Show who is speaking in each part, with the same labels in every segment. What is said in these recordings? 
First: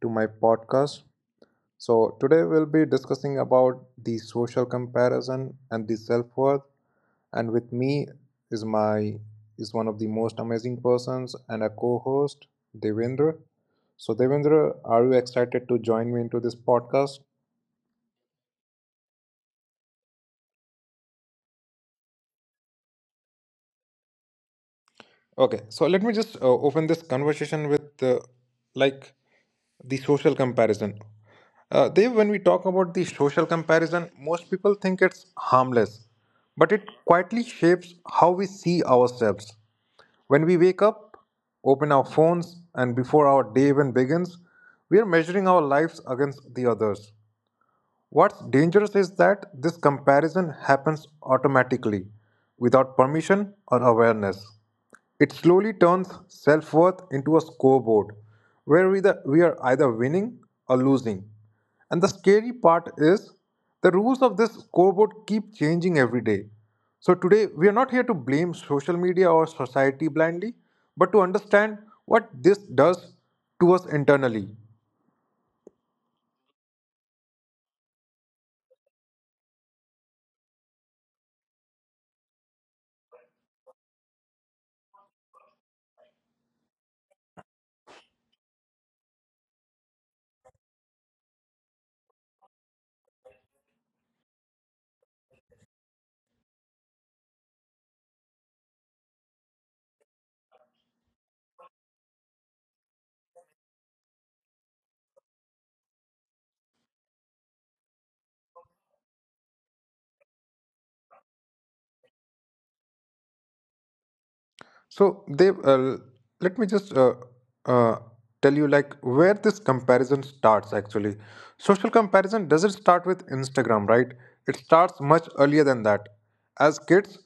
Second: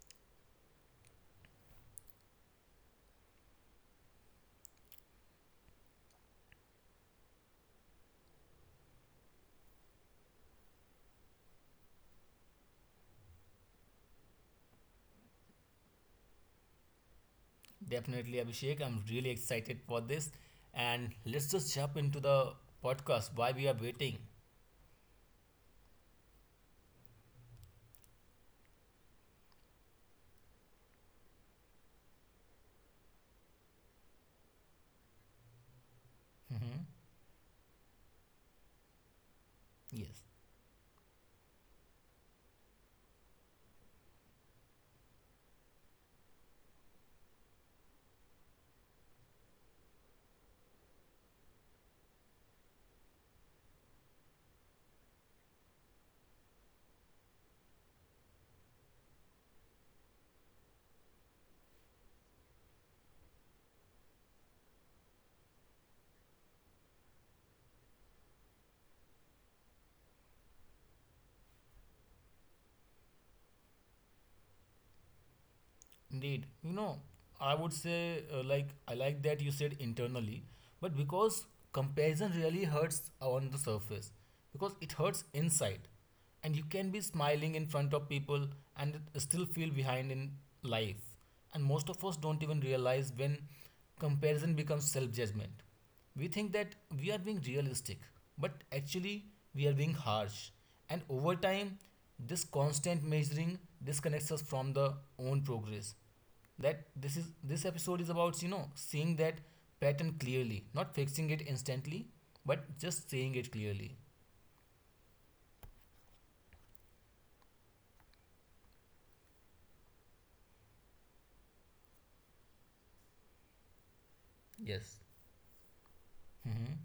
Speaker 1: to my podcast. So, today we'll be discussing about the social comparison and the self-worth. And with me is my is one of the most amazing persons and a co-host, Devendra. So, Devendra, are you excited to join me into this podcast?
Speaker 2: Definitely, Abhishek. I'm really excited for this. And let's just jump into the podcast. Why we are waiting?
Speaker 1: Okay, so let me just open this conversation with like the social comparison. Dev, when we talk about the social comparison, most people think it's harmless, but it
Speaker 2: Hmm.
Speaker 1: quietly shapes how we see ourselves.
Speaker 2: Yes.
Speaker 1: When we wake up, open our phones, and before our day even begins, we are measuring our lives against the others. What's dangerous is that this comparison happens automatically, without permission or awareness. It slowly turns self worth into a scoreboard where we are either winning or losing. And the scary part is the rules of this scoreboard keep changing every day. So today, we are not here to blame social media or society blindly, but to understand what this does to us internally.
Speaker 2: Indeed, you know, I would say like I like that you said internally, but because comparison really hurts on the surface, because it hurts inside, and you can be smiling in front of people and still feel behind in life, and most of us don't even realize when comparison becomes self judgment. We think that we are being realistic, but actually we are being harsh. And over time, this constant measuring disconnects us from the own progress that this episode is about, you know, seeing that pattern clearly, not fixing it instantly, but just seeing it clearly.
Speaker 1: So they let me just uh, tell you like where this comparison starts actually. Social comparison doesn't start with Instagram, right? It starts much
Speaker 2: Yes.
Speaker 1: earlier than that. As
Speaker 2: Mhm.
Speaker 1: kids,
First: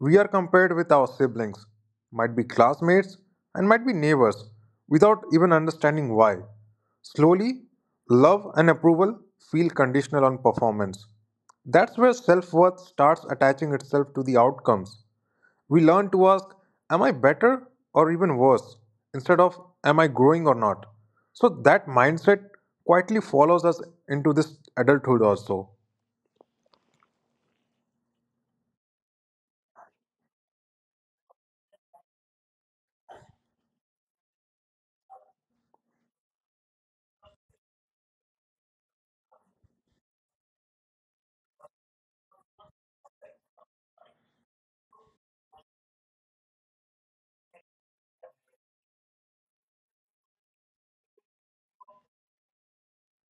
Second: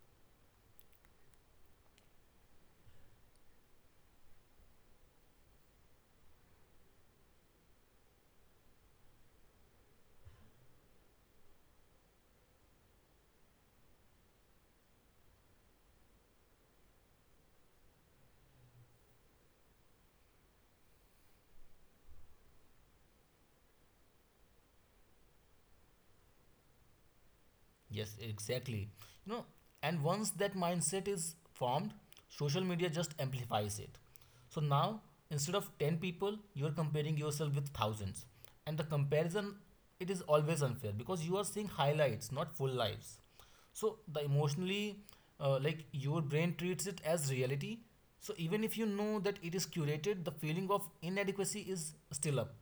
Speaker 1: we are compared with our siblings, might be classmates, and might be neighbors, without even understanding why. Slowly, love and approval feel conditional on performance. That's where self worth starts attaching itself to the outcomes. We learn to ask, am I better or even worse? Instead of, am I growing or not? So that mindset quietly follows us into this adulthood also.
Speaker 2: Yes, exactly. You know, and once that mindset is formed, social media just amplifies it. So now, instead of 10 people, you are comparing yourself with thousands. And the comparison, it is always unfair because you are seeing highlights, not full lives. So the emotionally, like your brain treats it as reality. So even if you know that it is curated, the feeling of inadequacy is still up.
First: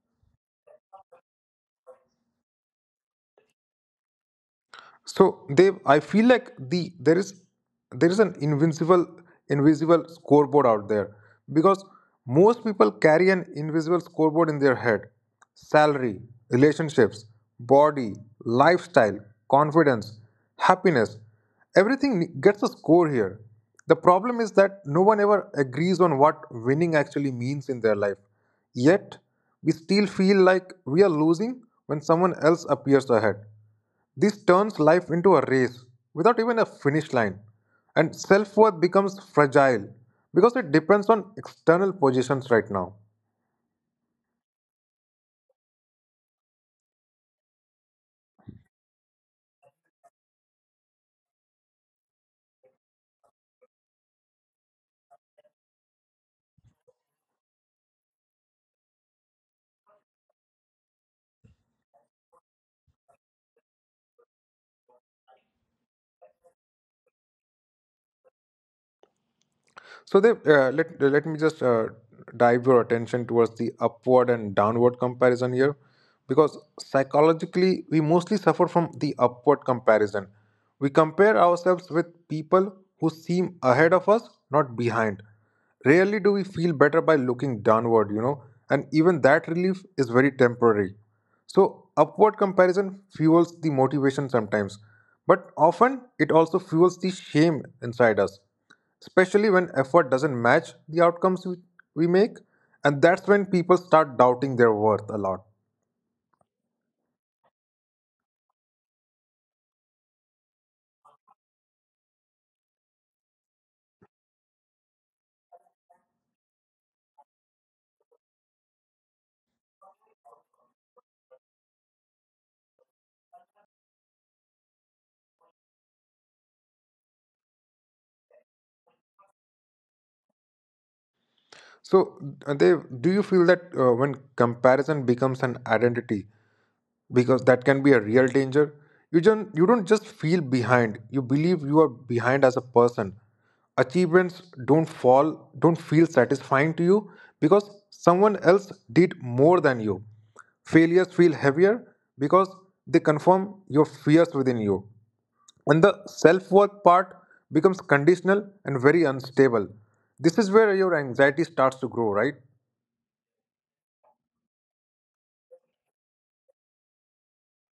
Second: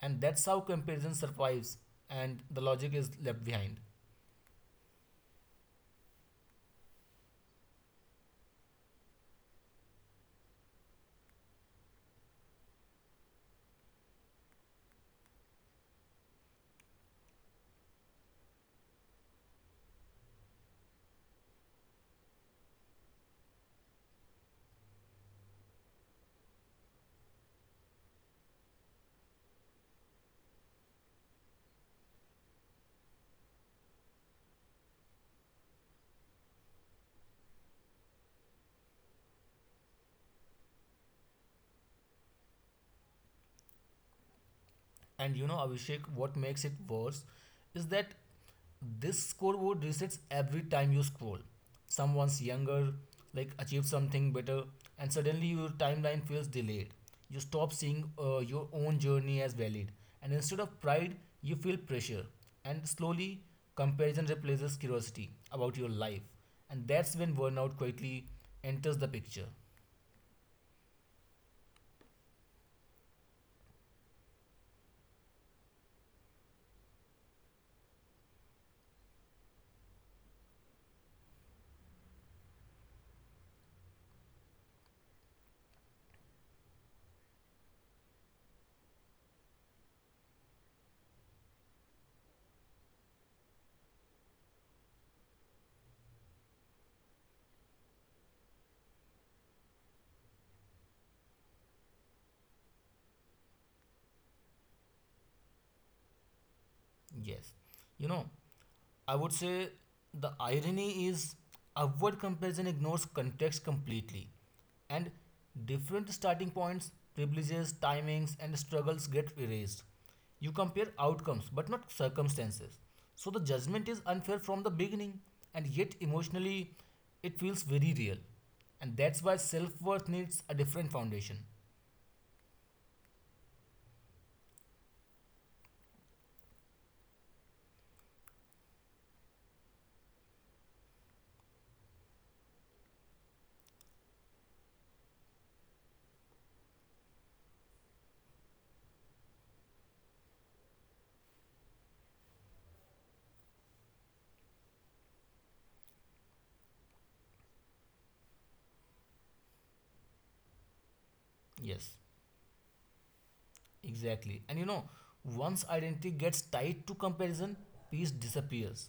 Speaker 2: And that's how comparison survives and the logic is left behind.
Speaker 1: So they, I feel like there is an invincible invisible scoreboard out there because most people carry an invisible scoreboard in their head. Salary, relationships, body, lifestyle, confidence, happiness, everything gets a score here. The problem is that no one ever agrees on what winning actually means in their life. Yet, we still feel like we are losing when someone else appears ahead. This turns life into a race without even a finish line, and self worth becomes fragile because it depends on external positions right now.
Speaker 2: And you know, Abhishek, what makes it worse is that this scoreboard resets every time you scroll. Someone's younger, like achieved something better, and suddenly your timeline feels delayed. You stop seeing your own journey as valid, and instead of pride, you feel pressure. And slowly, comparison replaces curiosity about your life, and that's when burnout quietly enters the picture.
Speaker 1: So they let me just dive your attention towards the upward and downward comparison here, because psychologically we mostly suffer from the upward comparison. We compare ourselves with people who seem ahead of us, not behind. Rarely do we feel better by looking downward, you know, and even that relief is very temporary. So upward comparison fuels the motivation sometimes, but often it also fuels the shame inside us especially when effort doesn't match the outcomes we make, and that's when people start doubting their worth a lot.
Speaker 2: Yes. You know, I would say the irony is upward comparison ignores context completely. And different starting points, privileges, timings, and struggles get erased. You compare outcomes but not circumstances. So the judgment is unfair from the beginning, and yet emotionally it feels very real. And that's why self worth needs a different foundation.
Speaker 1: So they do you feel that when comparison becomes an identity because that can be a real danger. You don't just feel behind. You believe you are behind as a person. Achievements don't fall, don't feel satisfying to you because someone else did more than you. Failures feel heavier because they confirm your fears within you. And the self worth part becomes conditional and very unstable. This is where
Speaker 2: Yes.
Speaker 1: your anxiety starts to grow, right?
Speaker 2: Exactly. And you know, once identity gets tied to comparison, peace disappears.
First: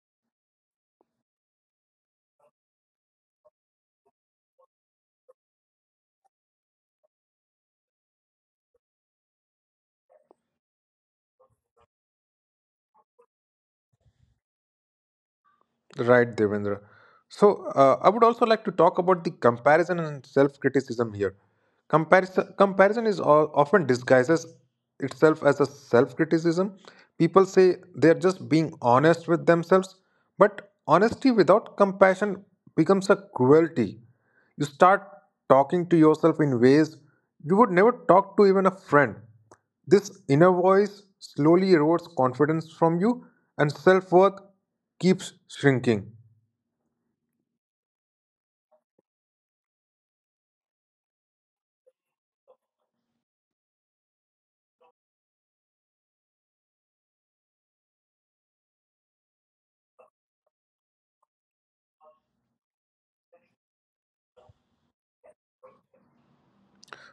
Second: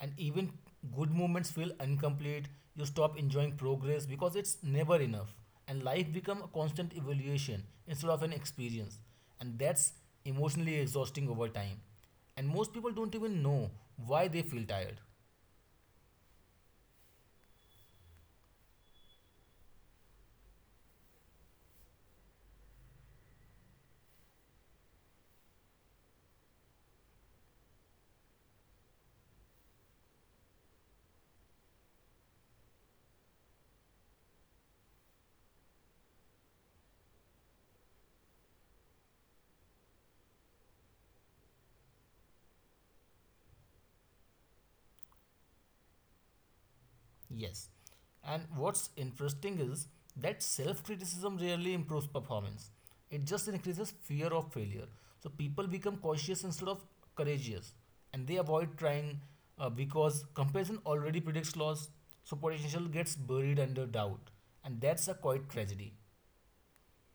Speaker 2: And even good moments feel incomplete. You stop enjoying progress because it's never enough. And life becomes a constant evaluation instead of an experience. And that's emotionally exhausting over time. And most people don't even know why they feel tired.
Speaker 1: Right, Devendra. So, I would also like to talk about the comparison and self criticism here. Comparison often disguises itself as a self criticism. People say they're just being honest with themselves, but honesty without compassion becomes a cruelty. You start talking to yourself in ways you would never talk to even a friend. This inner voice slowly erodes confidence from you, and self worth keeps shrinking.
Speaker 2: Yes. And what's interesting is that self criticism rarely improves performance, it just increases fear of failure. So people become cautious instead of courageous and they avoid trying because comparison already predicts loss. So potential gets buried under doubt, and that's a quite tragedy.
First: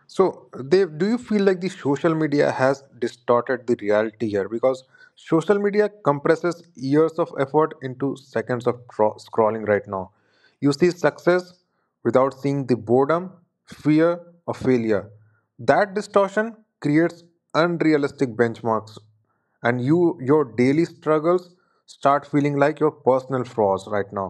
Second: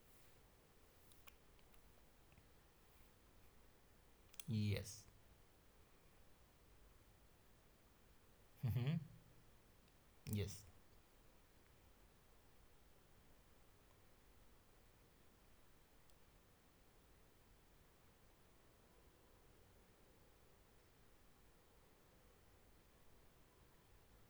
Speaker 1: So, they do you feel like the social media has distorted the reality here? Because
Speaker 2: Yes.
Speaker 1: social media compresses years of effort into seconds of
Speaker 2: Hmm.
Speaker 1: scrolling right now.
Speaker 2: Yes.
Speaker 1: You see success without seeing the boredom, fear, or failure. That distortion creates unrealistic benchmarks, and your daily struggles start feeling like your personal flaws right now.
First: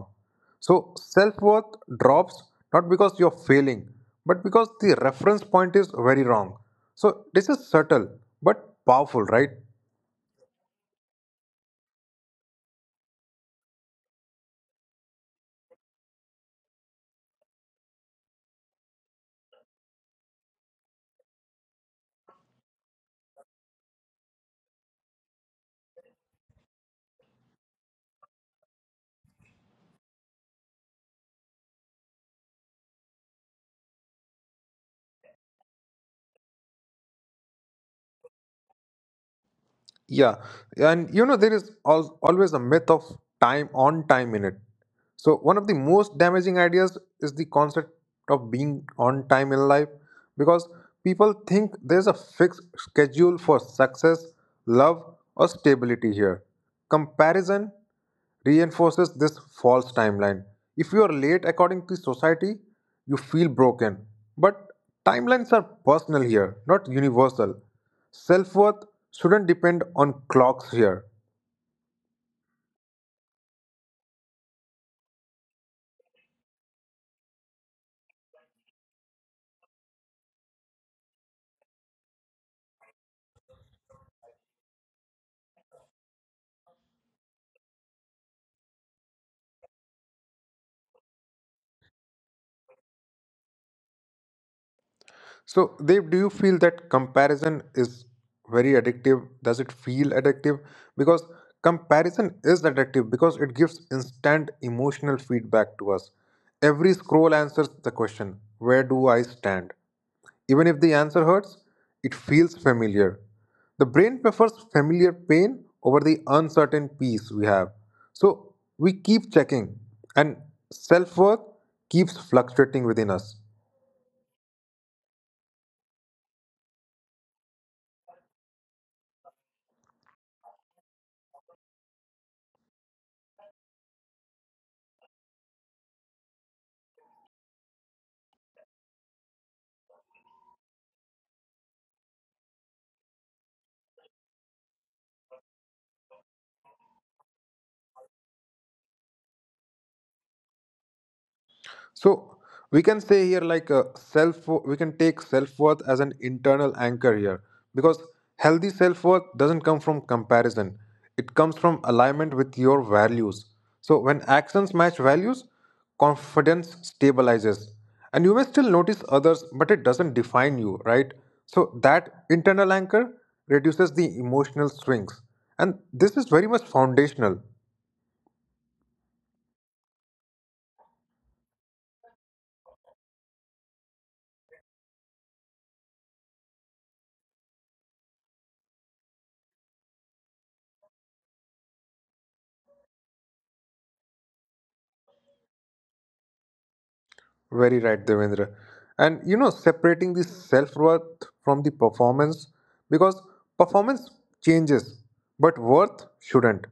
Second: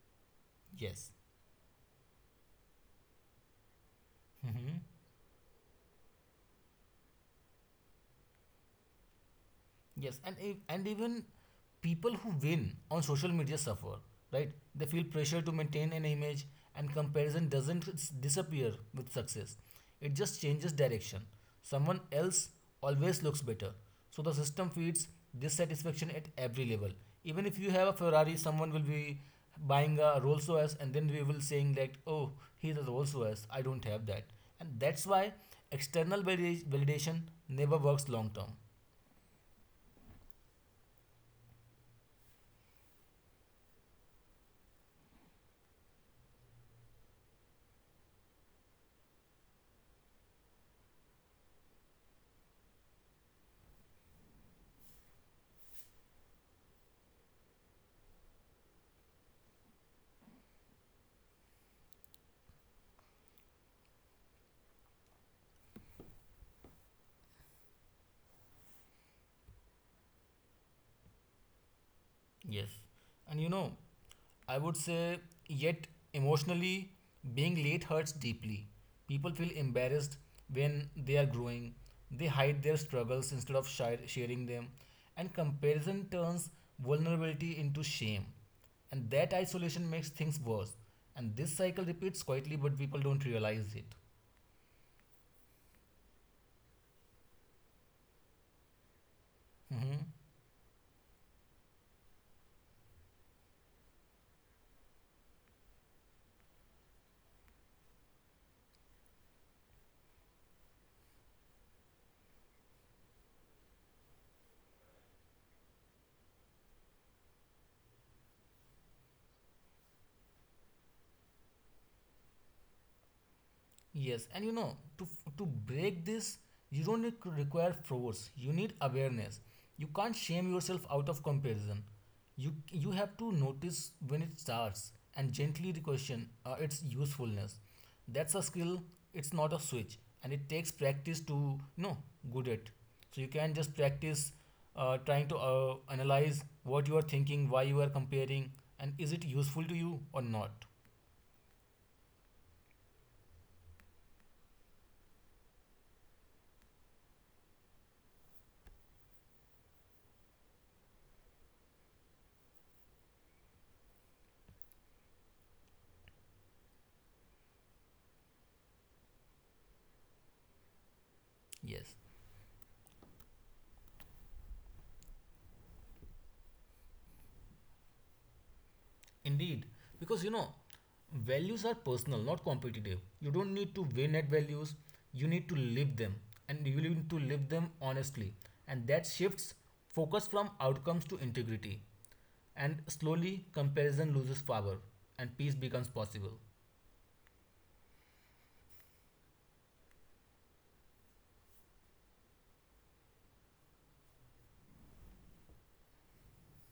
Speaker 1: So
Speaker 2: Yes.
Speaker 1: self worth drops not because you're failing, but because
Speaker 2: Hmm.
Speaker 1: the reference point is very wrong. So this is subtle but powerful, right?
Speaker 2: Yes, and if, and even people who win on social media suffer, right? They feel pressure to maintain an image, and comparison doesn't disappear with success. It just changes direction. Someone else always looks better, so the system feeds dissatisfaction at every level. Even if you have a Ferrari, someone will be buying a Rolls Royce, and then we will saying that, "Oh, he's a Rolls Royce. I don't have that," and that's why external validation never works long term.
Speaker 1: Yeah. And you know, there is always a myth of time in it. So, one of the most damaging ideas is the concept of being on time in life because people think there's a fixed schedule for success, love, or stability here. Comparison reinforces this false timeline. If you are late according to society, you feel broken. But timelines are personal here, not universal. Self worth shouldn't depend on clocks here.
Speaker 2: Yes. And you know, I would say, yet emotionally, being late hurts deeply. People feel embarrassed when they are growing. They hide their struggles instead of sharing them. And comparison turns vulnerability into shame. And that isolation makes things worse. And this cycle repeats quietly, but people don't realize it.
Speaker 1: So, Dev, do you feel that comparison is very addictive? Does it
Speaker 2: Hmm.
Speaker 1: feel addictive? Because comparison is addictive because it gives instant emotional feedback to us. Every scroll answers the question, where do I stand? Even if the answer hurts, it feels familiar. The brain prefers familiar pain over the uncertain peace we have. So we keep checking, and self worth keeps fluctuating within us.
Speaker 2: Yes, and you know, to break this, you don't need to require force. You need awareness. You can't shame yourself out of comparison. You have to notice when it starts and gently question its usefulness. That's a skill. It's not a switch, and it takes practice to, you know, good at. So you can just practice trying to analyze what you are thinking, why you are comparing, and is it useful to you or not.
Speaker 1: So we can say here like self we can take self worth as an internal anchor here because healthy self worth doesn't come from comparison. It comes from alignment with your values. So when actions match values, confidence stabilizes. And you may still notice others, but it doesn't define you, right? So
Speaker 2: Yes.
Speaker 1: that internal anchor reduces the emotional swings. And this is very much foundational.
Speaker 2: Indeed, because you know, values are personal, not competitive. You don't need to win at values, you need to live them, and you need to live them honestly. And that shifts focus from outcomes to integrity. And slowly, comparison loses power, and peace becomes possible.
Speaker 1: Very right, Devendra. And you know, separating the self worth from the performance because performance changes, but worth shouldn't.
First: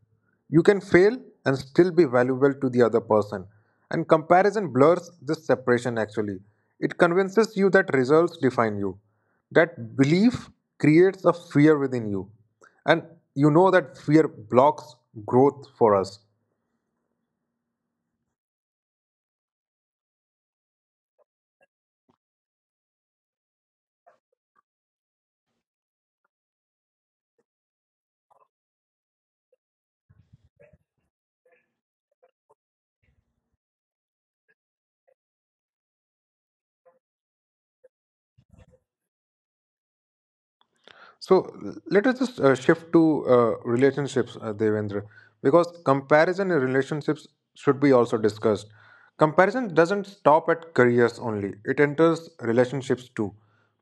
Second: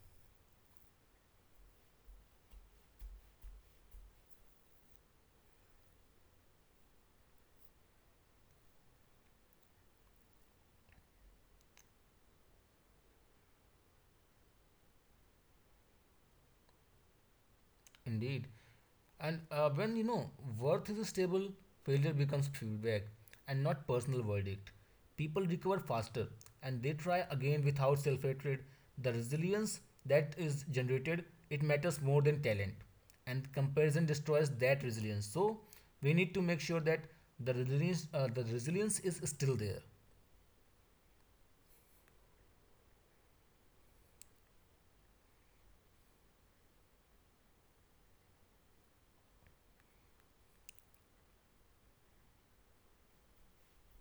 Speaker 1: You can fail and still be valuable to the other person. And comparison blurs this separation actually. It convinces you that results define you. That belief creates a fear within you. And you know that fear blocks growth for us.
Speaker 2: Indeed. And when you know worth is stable, failure becomes feedback and not personal verdict. People recover faster and they try again without self hatred. The resilience that is generated, it matters more than talent, and comparison destroys that resilience. So we need to make sure that the resilience is still there.
Speaker 1: So let us just shift to relationships, Devendra, because comparison in relationships should be also discussed. Comparison doesn't stop at careers only, it enters relationships too.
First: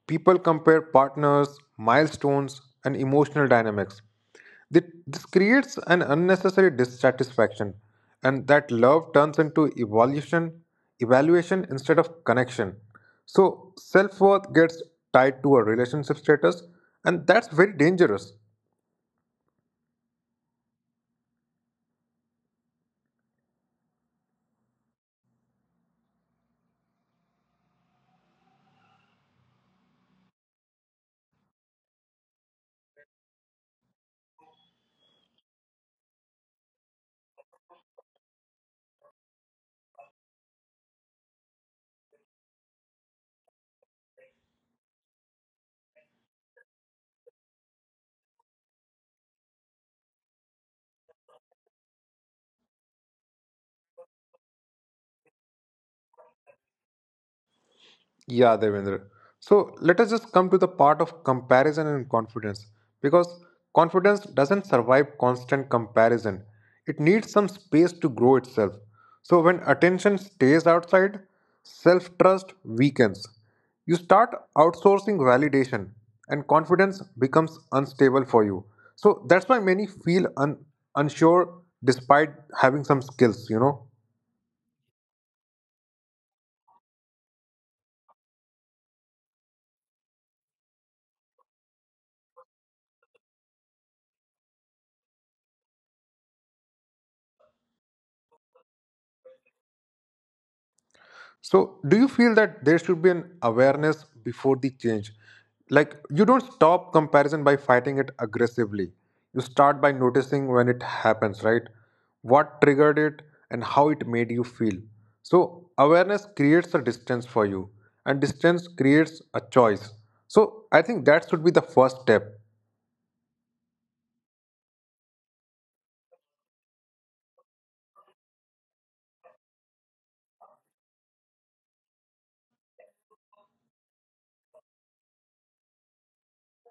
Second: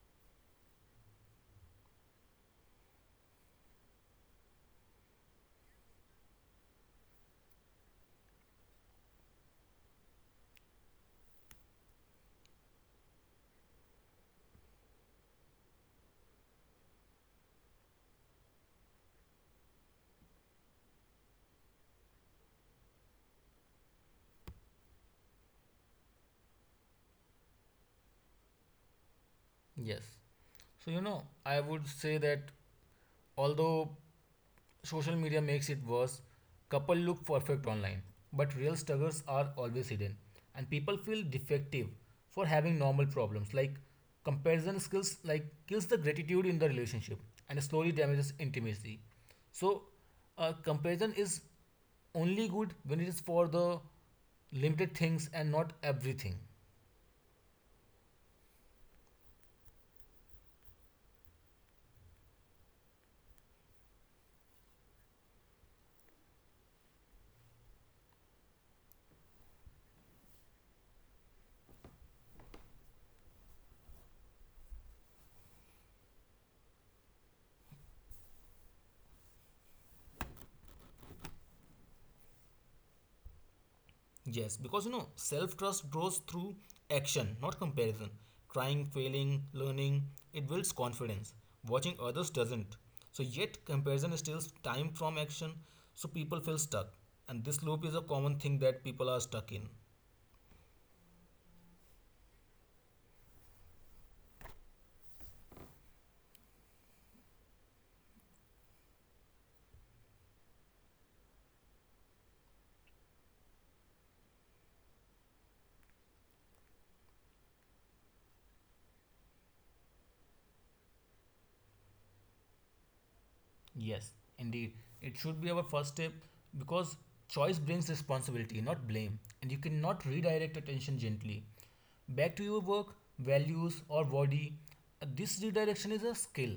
Speaker 1: People compare partners, milestones, and emotional dynamics. Thi- This creates an unnecessary dissatisfaction, and that love turns into evaluation instead of connection. So self worth gets tied to a relationship status, and that's very dangerous.
Speaker 2: Yes. So, you know, I would say that although social media makes it worse, couple look perfect online, but real struggles are always hidden, and people feel defective for having normal problems. Like comparison skills, like kills the gratitude in the relationship and slowly damages intimacy. So, comparison is only good when it is for the limited things and not everything.
Speaker 1: Yeah, Devendra. So let us just come to the part of comparison and confidence because confidence doesn't survive constant comparison. It needs some space to grow itself. So when attention stays outside, self trust weakens. You start outsourcing validation and confidence becomes unstable for you. So that's why many feel unsure despite having some skills, you know.
Speaker 2: Yes, because you know, self trust grows through action, not comparison. Trying, failing, learning, it builds confidence. Watching others doesn't. So, yet, comparison steals time from action, so people feel stuck. And this loop is a common thing that people are stuck in.
Speaker 1: So, do you feel that there should be an awareness before the change? Like, you don't stop comparison by fighting it aggressively. You start by noticing when it happens, right? What triggered it and how it made you feel. So, awareness creates a distance for you, and distance creates a choice. So, I think that should be the first step.
Speaker 2: Yes, indeed. It should be our first step because choice brings responsibility, not blame, and you cannot redirect attention gently. Back to your work, values, or body. This redirection is a skill.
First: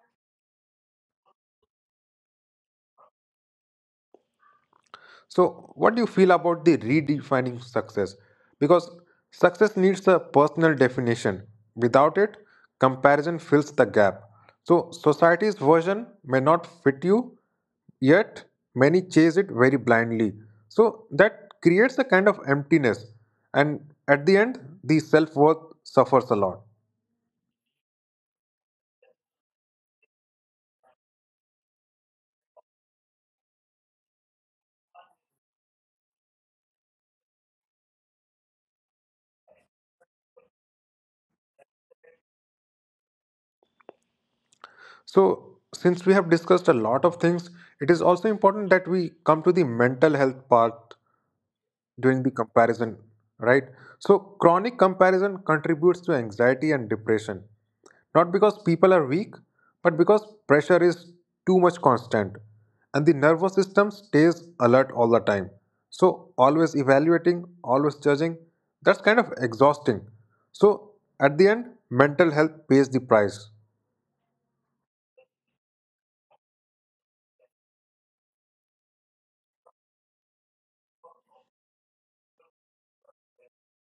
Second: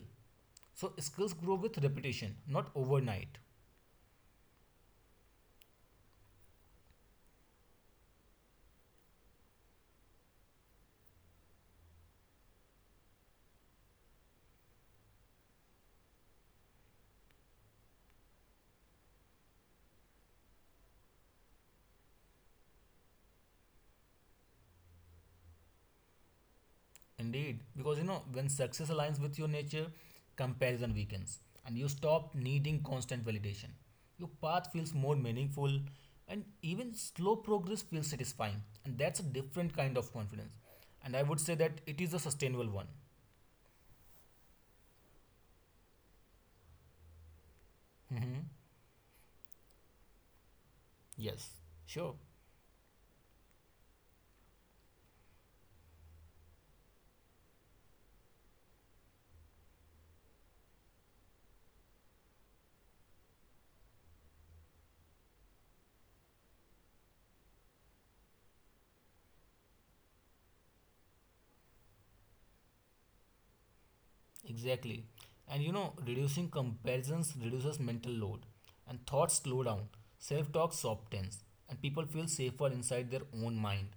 Speaker 2: So, skills grow with repetition, not overnight.
Speaker 1: So, what do you feel about the redefining success? Because success needs a personal definition. Without it, comparison fills the gap. So, society's version may not fit you, yet many chase it very blindly. So, that creates a kind of emptiness, and at the end, the self worth suffers a lot.
Speaker 2: Indeed, because you know, when success aligns with your nature, comparison weakens and you stop needing constant validation. Your path feels more meaningful and even slow progress feels satisfying. And that's a different kind of confidence. And I would say that it is a sustainable one.
Speaker 1: So, since we have discussed a lot of things, it is also
Speaker 2: Hmm.
Speaker 1: important that we come to the mental health part
Speaker 2: Yes, sure.
Speaker 1: during the comparison, right? So, chronic comparison contributes to anxiety and depression, not because people are weak, but because pressure is too much constant and the nervous system stays alert all the time. So, always evaluating, always judging, that's kind of exhausting. So, at the end, mental health pays the price.
Speaker 2: Exactly. And you know, reducing comparisons reduces mental load and thoughts slow down, self talk softens, and people feel safer inside their own mind.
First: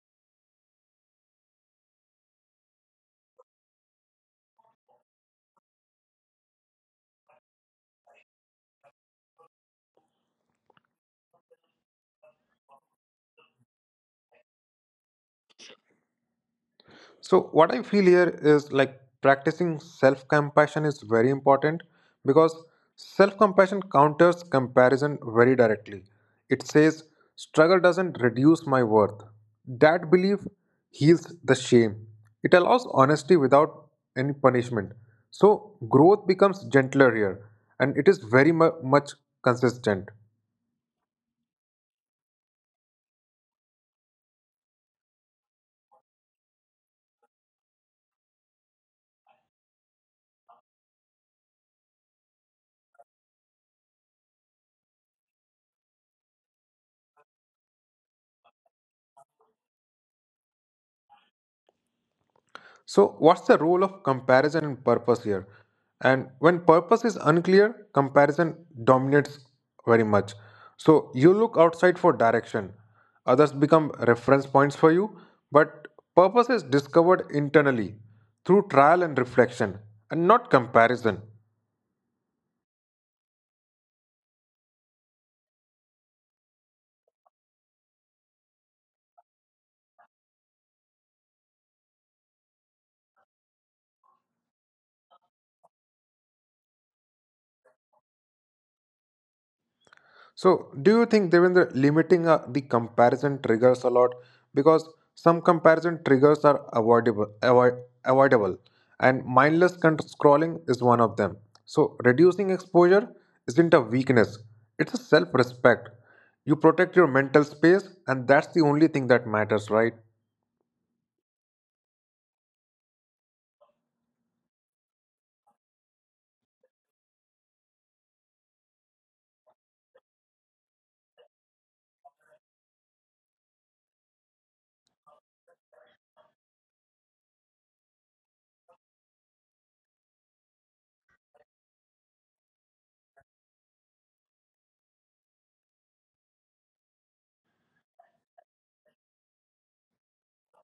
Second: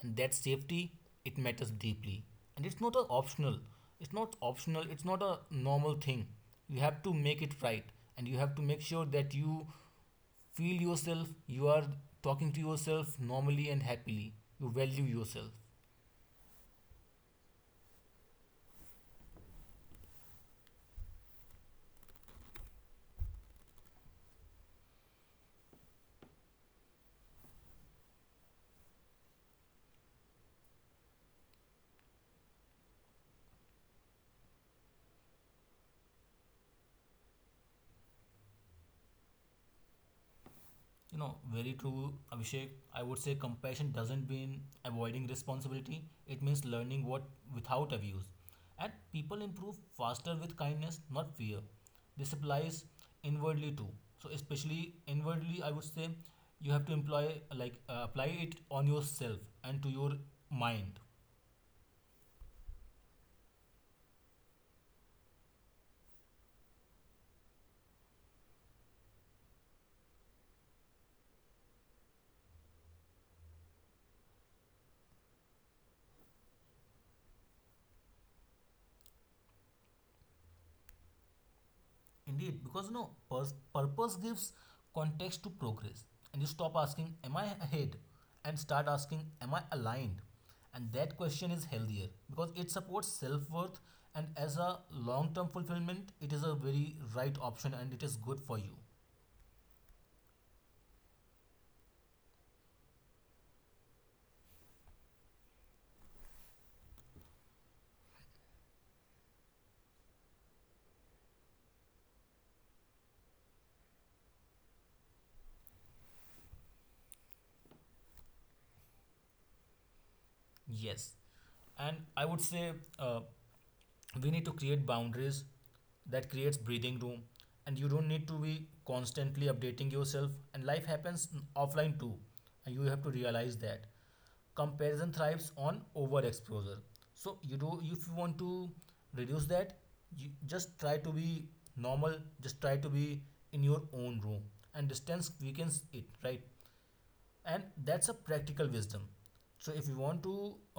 Speaker 2: And that safety, it matters deeply. And it's not a optional. It's not optional, it's not a normal thing. You have to make it right and you have to make sure that you feel yourself, you are talking to yourself normally and happily. You value yourself.
Speaker 1: So, what I feel here is like practicing self compassion is very important because self compassion counters comparison very directly. It says, struggle doesn't reduce my worth. That belief heals the shame. It allows honesty without any punishment. So, growth becomes gentler here and it is very much consistent.
Speaker 2: You know, very true, Abhishek. I would say compassion doesn't mean avoiding responsibility. It means learning what without abuse. And people improve faster with kindness, not fear. This applies inwardly too. So especially inwardly, I would say you have to employ like apply it on yourself and to your mind.
Speaker 1: So, what's the role of comparison and purpose here? And when purpose is unclear, comparison dominates very much. So, you look outside for direction, others become reference points for you, but purpose is discovered internally through trial and reflection and not comparison.
Speaker 2: Indeed, because no know, purpose gives context to progress, and you stop asking, "Am I ahead?" and start asking, "Am I aligned?" And that question is healthier because it supports self worth, and as a long term fulfillment, it is a very right option and it is good for you.
Speaker 1: So, do you think, Devendra, limiting the comparison triggers a lot? Because some comparison triggers are avoidable, and mindless scrolling is one of them. So, reducing exposure isn't a weakness, it's a self respect. You protect your mental space, and that's the only thing that matters, right?
Speaker 2: Yes. And I would say uh, we need to create boundaries that creates breathing room and you don't need to be constantly updating yourself and life happens offline too and you have to realize that comparison thrives on overexposure so you do if you want to reduce that you just try to be normal, just try to be in your own room and distance weakens it, right? And that's a practical wisdom, so if you want to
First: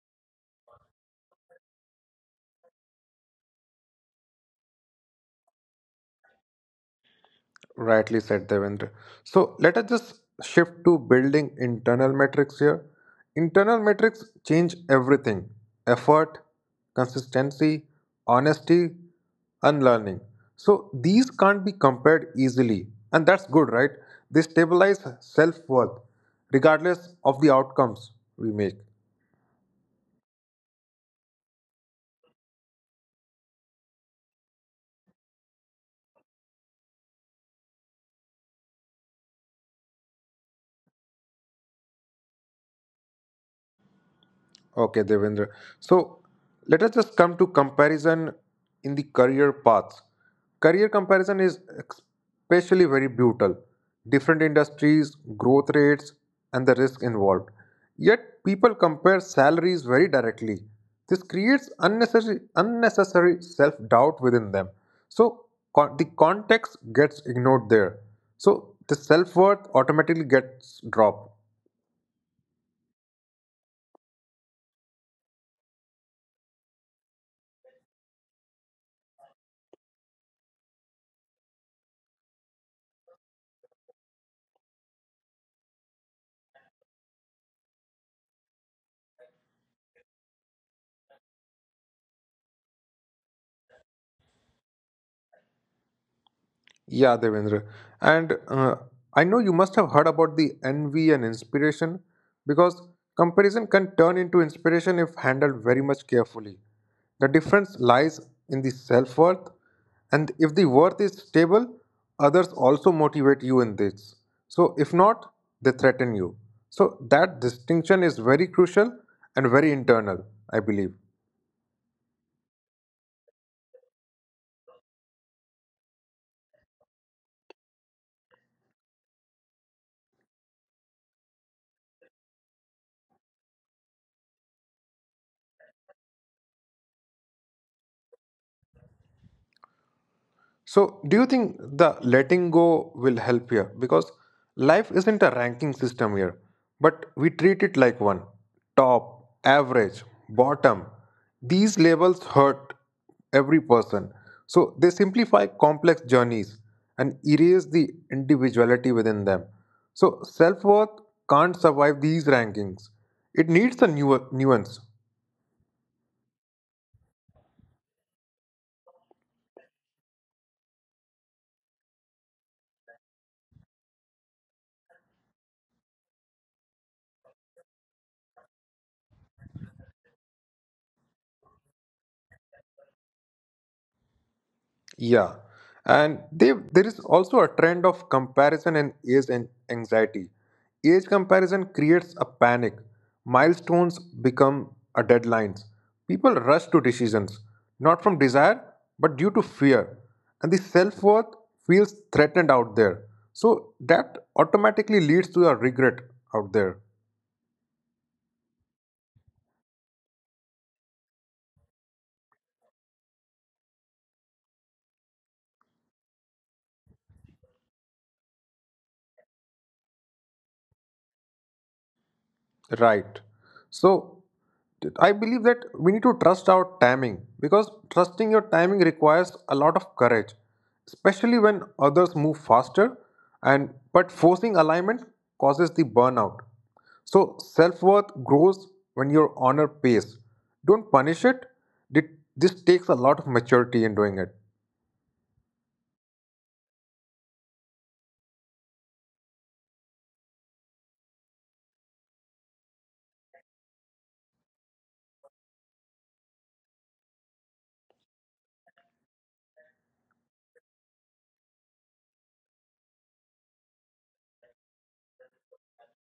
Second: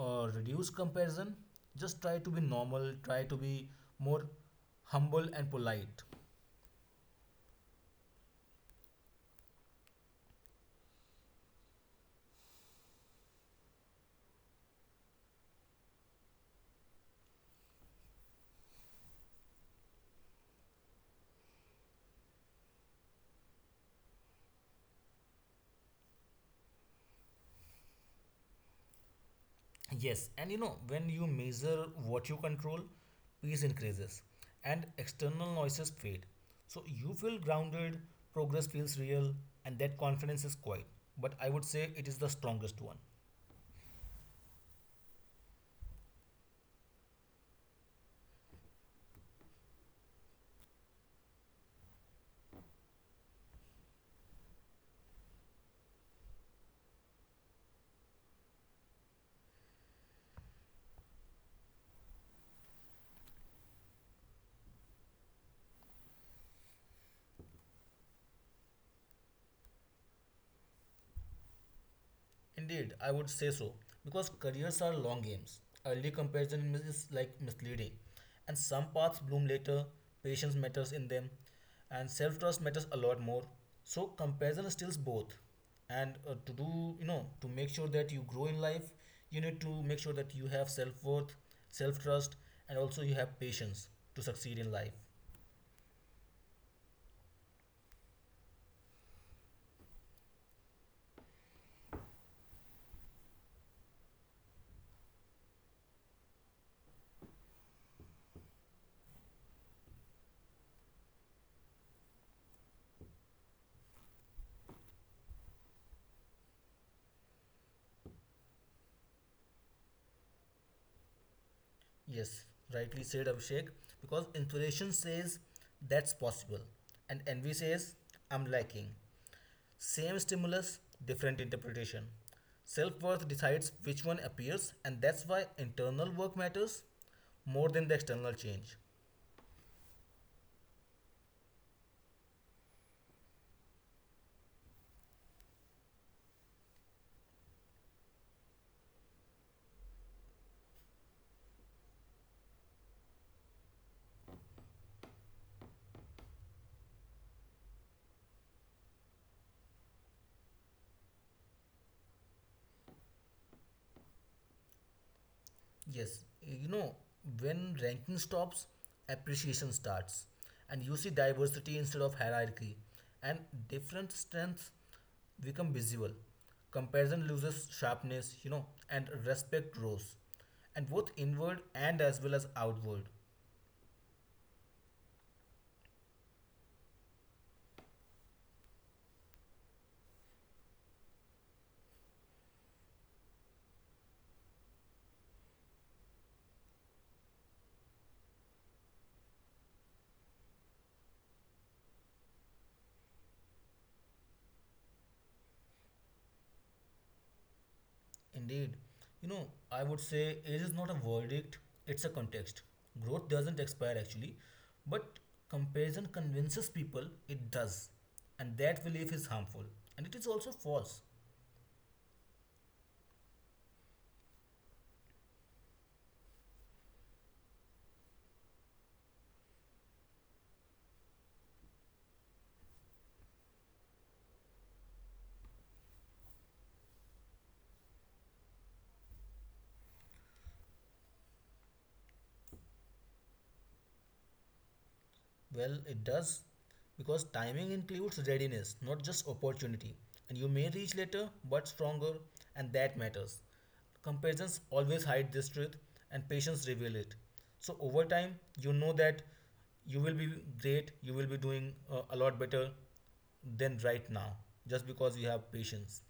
Speaker 2: reduce comparison just try to be normal, try to be more humble and polite.
Speaker 1: Rightly said, Devendra. So let us just shift to building internal metrics here. Internal metrics change everything effort, consistency, honesty, unlearning. So these can't be compared easily, and that's good, right? They stabilize self worth regardless of the outcomes we make.
Speaker 2: Yes, and you know when you measure what you control, peace increases and external noises fade, so you feel grounded, progress feels real, and that confidence is quiet but I would say it is the strongest one.
Speaker 1: Okay, Devendra. So let us just come to comparison in the career paths. Career comparison is especially very brutal. Different industries, growth rates, and the risk involved. Yet people compare salaries very directly. This creates unnecessary self-doubt within them. So the context gets ignored there. So the self-worth automatically gets dropped.
Speaker 2: Indeed, I would say so because careers are long games. Early comparison is like misleading, and some paths bloom later. Patience matters in them, and self trust matters a lot more. So comparison steals both. And to do, you know, to make sure that you grow in life, you need to make sure that you have self worth, self trust, and also you have patience to succeed in life.
Speaker 1: Yeah, Devendra. And I know you must have heard about the envy and inspiration because comparison can turn into inspiration if handled very much carefully. The difference lies in the self worth, and if the worth is stable, others also motivate you in this. So, if not, they threaten you. So, that distinction is very crucial and very internal, I believe.
Speaker 2: Yes, rightly said Abhishek, because inspiration says that's possible, and envy says I'm lacking. Same stimulus, different interpretation. Self worth decides which one appears, and that's why internal work matters more than the external change.
Speaker 1: So, do you think the letting go will help here? Because life isn't a ranking system here, but we treat it like one top, average, bottom. These labels hurt every person. So, they simplify complex journeys and erase the individuality within them. So, self worth can't survive these rankings, it needs a newer nuance.
Speaker 2: Yes, you know, when ranking stops, appreciation starts, and you see diversity instead of hierarchy, and different strengths become visible. Comparison loses sharpness, you know, and respect grows, and both inward and as well as outward.
Speaker 1: Yeah, and they, there is also a trend of comparison and age and anxiety. Age comparison creates a panic. Milestones become a deadlines. People rush to decisions, not from desire, but due to fear. And the self worth feels threatened out there. So that automatically leads to a regret out there.
Speaker 2: Indeed. You know, I would say age is not a verdict, it's a context. Growth doesn't expire actually, but comparison convinces people it does. And that belief is harmful. And it is also false.
Speaker 1: Right. So I believe that we need to trust our timing because trusting your timing requires a lot of courage, especially when others move faster and but forcing alignment causes the burnout. So self-worth grows when you honor pace. Don't punish it. Th- This takes a lot of maturity in doing it.
Speaker 2: Well, it does because timing includes readiness, not just opportunity. And you may reach later but stronger, and that matters. Comparisons always hide this truth, and patience reveal it. So over time, you know that you will be great, you will be doing a lot better than right now, just because you have patience.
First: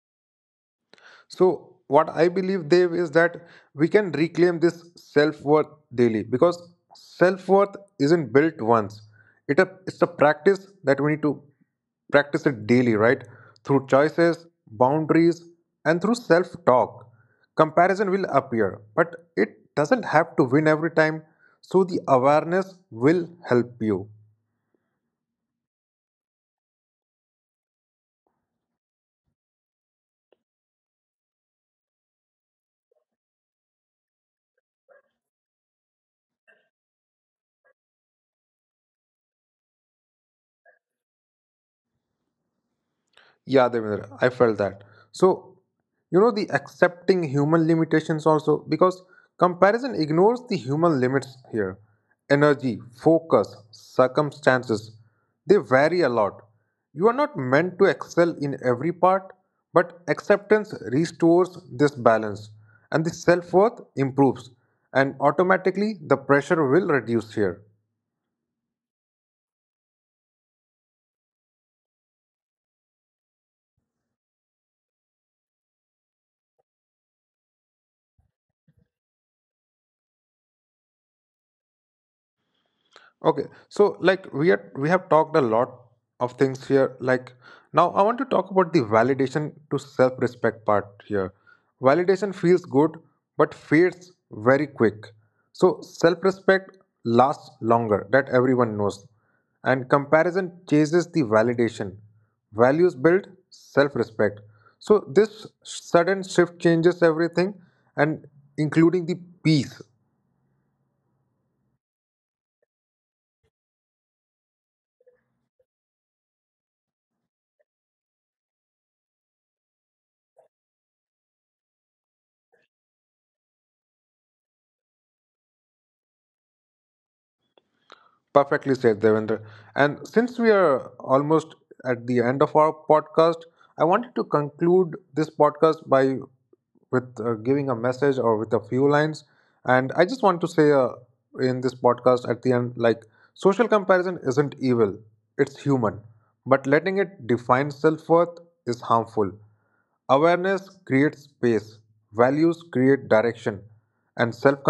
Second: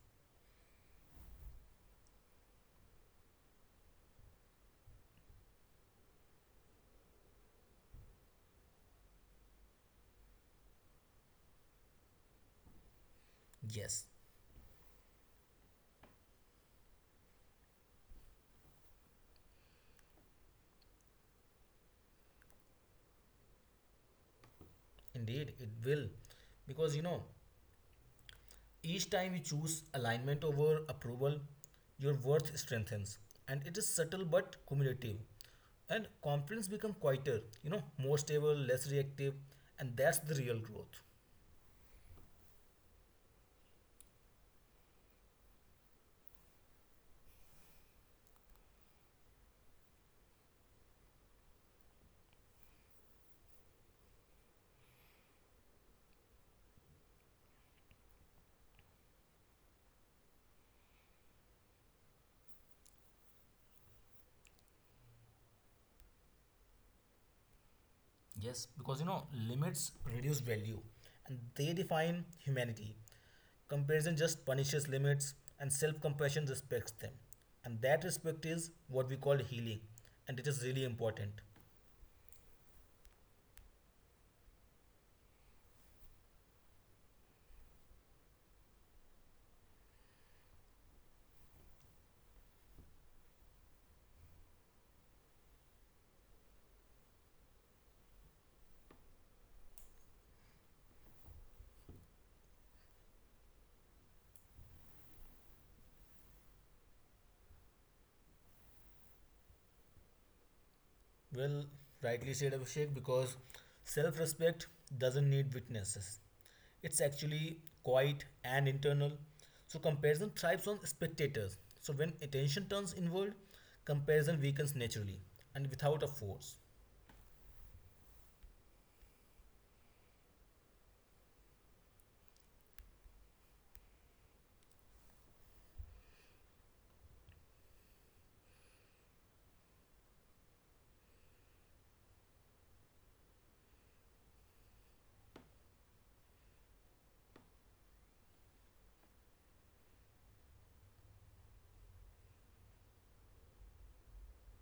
Speaker 1: So, what I believe, Dev, is that we can reclaim this self worth daily because self worth isn't built once. It's a practice that we need to practice it daily, right? Through
Speaker 2: Yes,
Speaker 1: choices, boundaries, and through self talk. Comparison will appear, but it doesn't have to win every time. So, the awareness will help you.
Speaker 2: indeed, it will, because you know each time you choose alignment over approval, your worth strengthens. And it is subtle but cumulative. And confidence becomes quieter, you know, more stable, less reactive, and that's the real growth.
Speaker 1: Yeah, Devendra, I felt that. So, you know, the accepting human limitations also, because comparison ignores the human limits here. Energy, focus, circumstances, they vary a lot. You are not meant to excel in every part, but acceptance restores this balance and the self worth improves, and automatically the pressure will reduce here.
Speaker 2: Yes, because you know, limits reduce value and they define humanity. Comparison just punishes limits, and self compassion respects them. And that respect is what we call healing, and it is really important.
Speaker 1: Okay, so like we have talked a lot of things here. Like now, I want to talk about the validation to self-respect part here. Validation feels good, but fades very quick. So self-respect lasts longer. That everyone knows, and comparison chases the validation. Values build self-respect. So this sudden shift changes everything, and including the peace.
Speaker 2: Well, rightly said Abhishek, because self respect doesn't need witnesses. It's actually quiet and internal. So, comparison thrives on spectators. So, when attention turns inward, comparison weakens naturally and without a force.
Speaker 1: Perfectly said, Devendra. And since we are almost at the end of our podcast, I wanted to conclude this podcast by with giving a message or with a few lines. And I just want to say in this podcast at the end, like social comparison isn't evil; it's human. But letting it define self worth is harmful. Awareness creates space, values create direction, and self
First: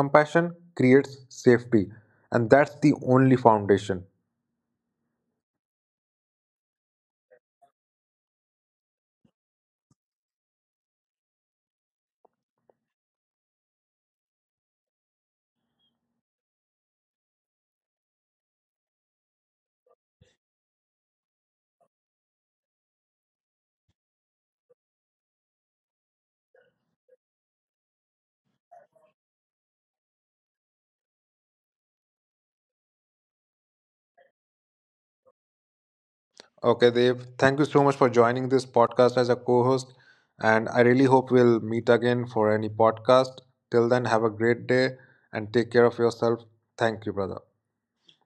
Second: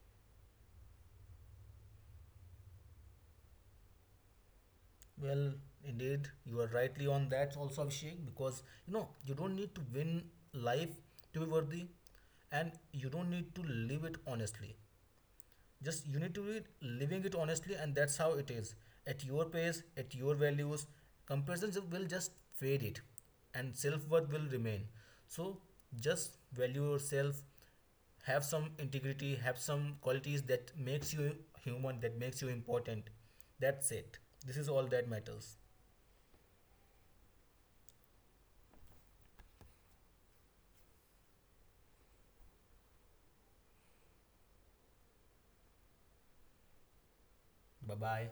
Speaker 1: compassion creates safety. And that's the only foundation.
Speaker 2: Well, indeed, you are rightly on that also, Abhishek, because you know, you don't need to win life to be worthy and you don't need to live it honestly. Just you need to be living it honestly, and that's how it is. At your pace, at your values, comparisons will just fade it, and self worth will remain. So just value yourself, have some integrity, have some qualities that makes you human, that makes you important. That's it. This is all that matters.
Speaker 1: Okay, Dev, thank you so much for joining this podcast as a co host. And I really hope we'll meet again for any podcast. Till then, have a great day and take care of yourself. Thank you, brother.
Speaker 2: Bye bye.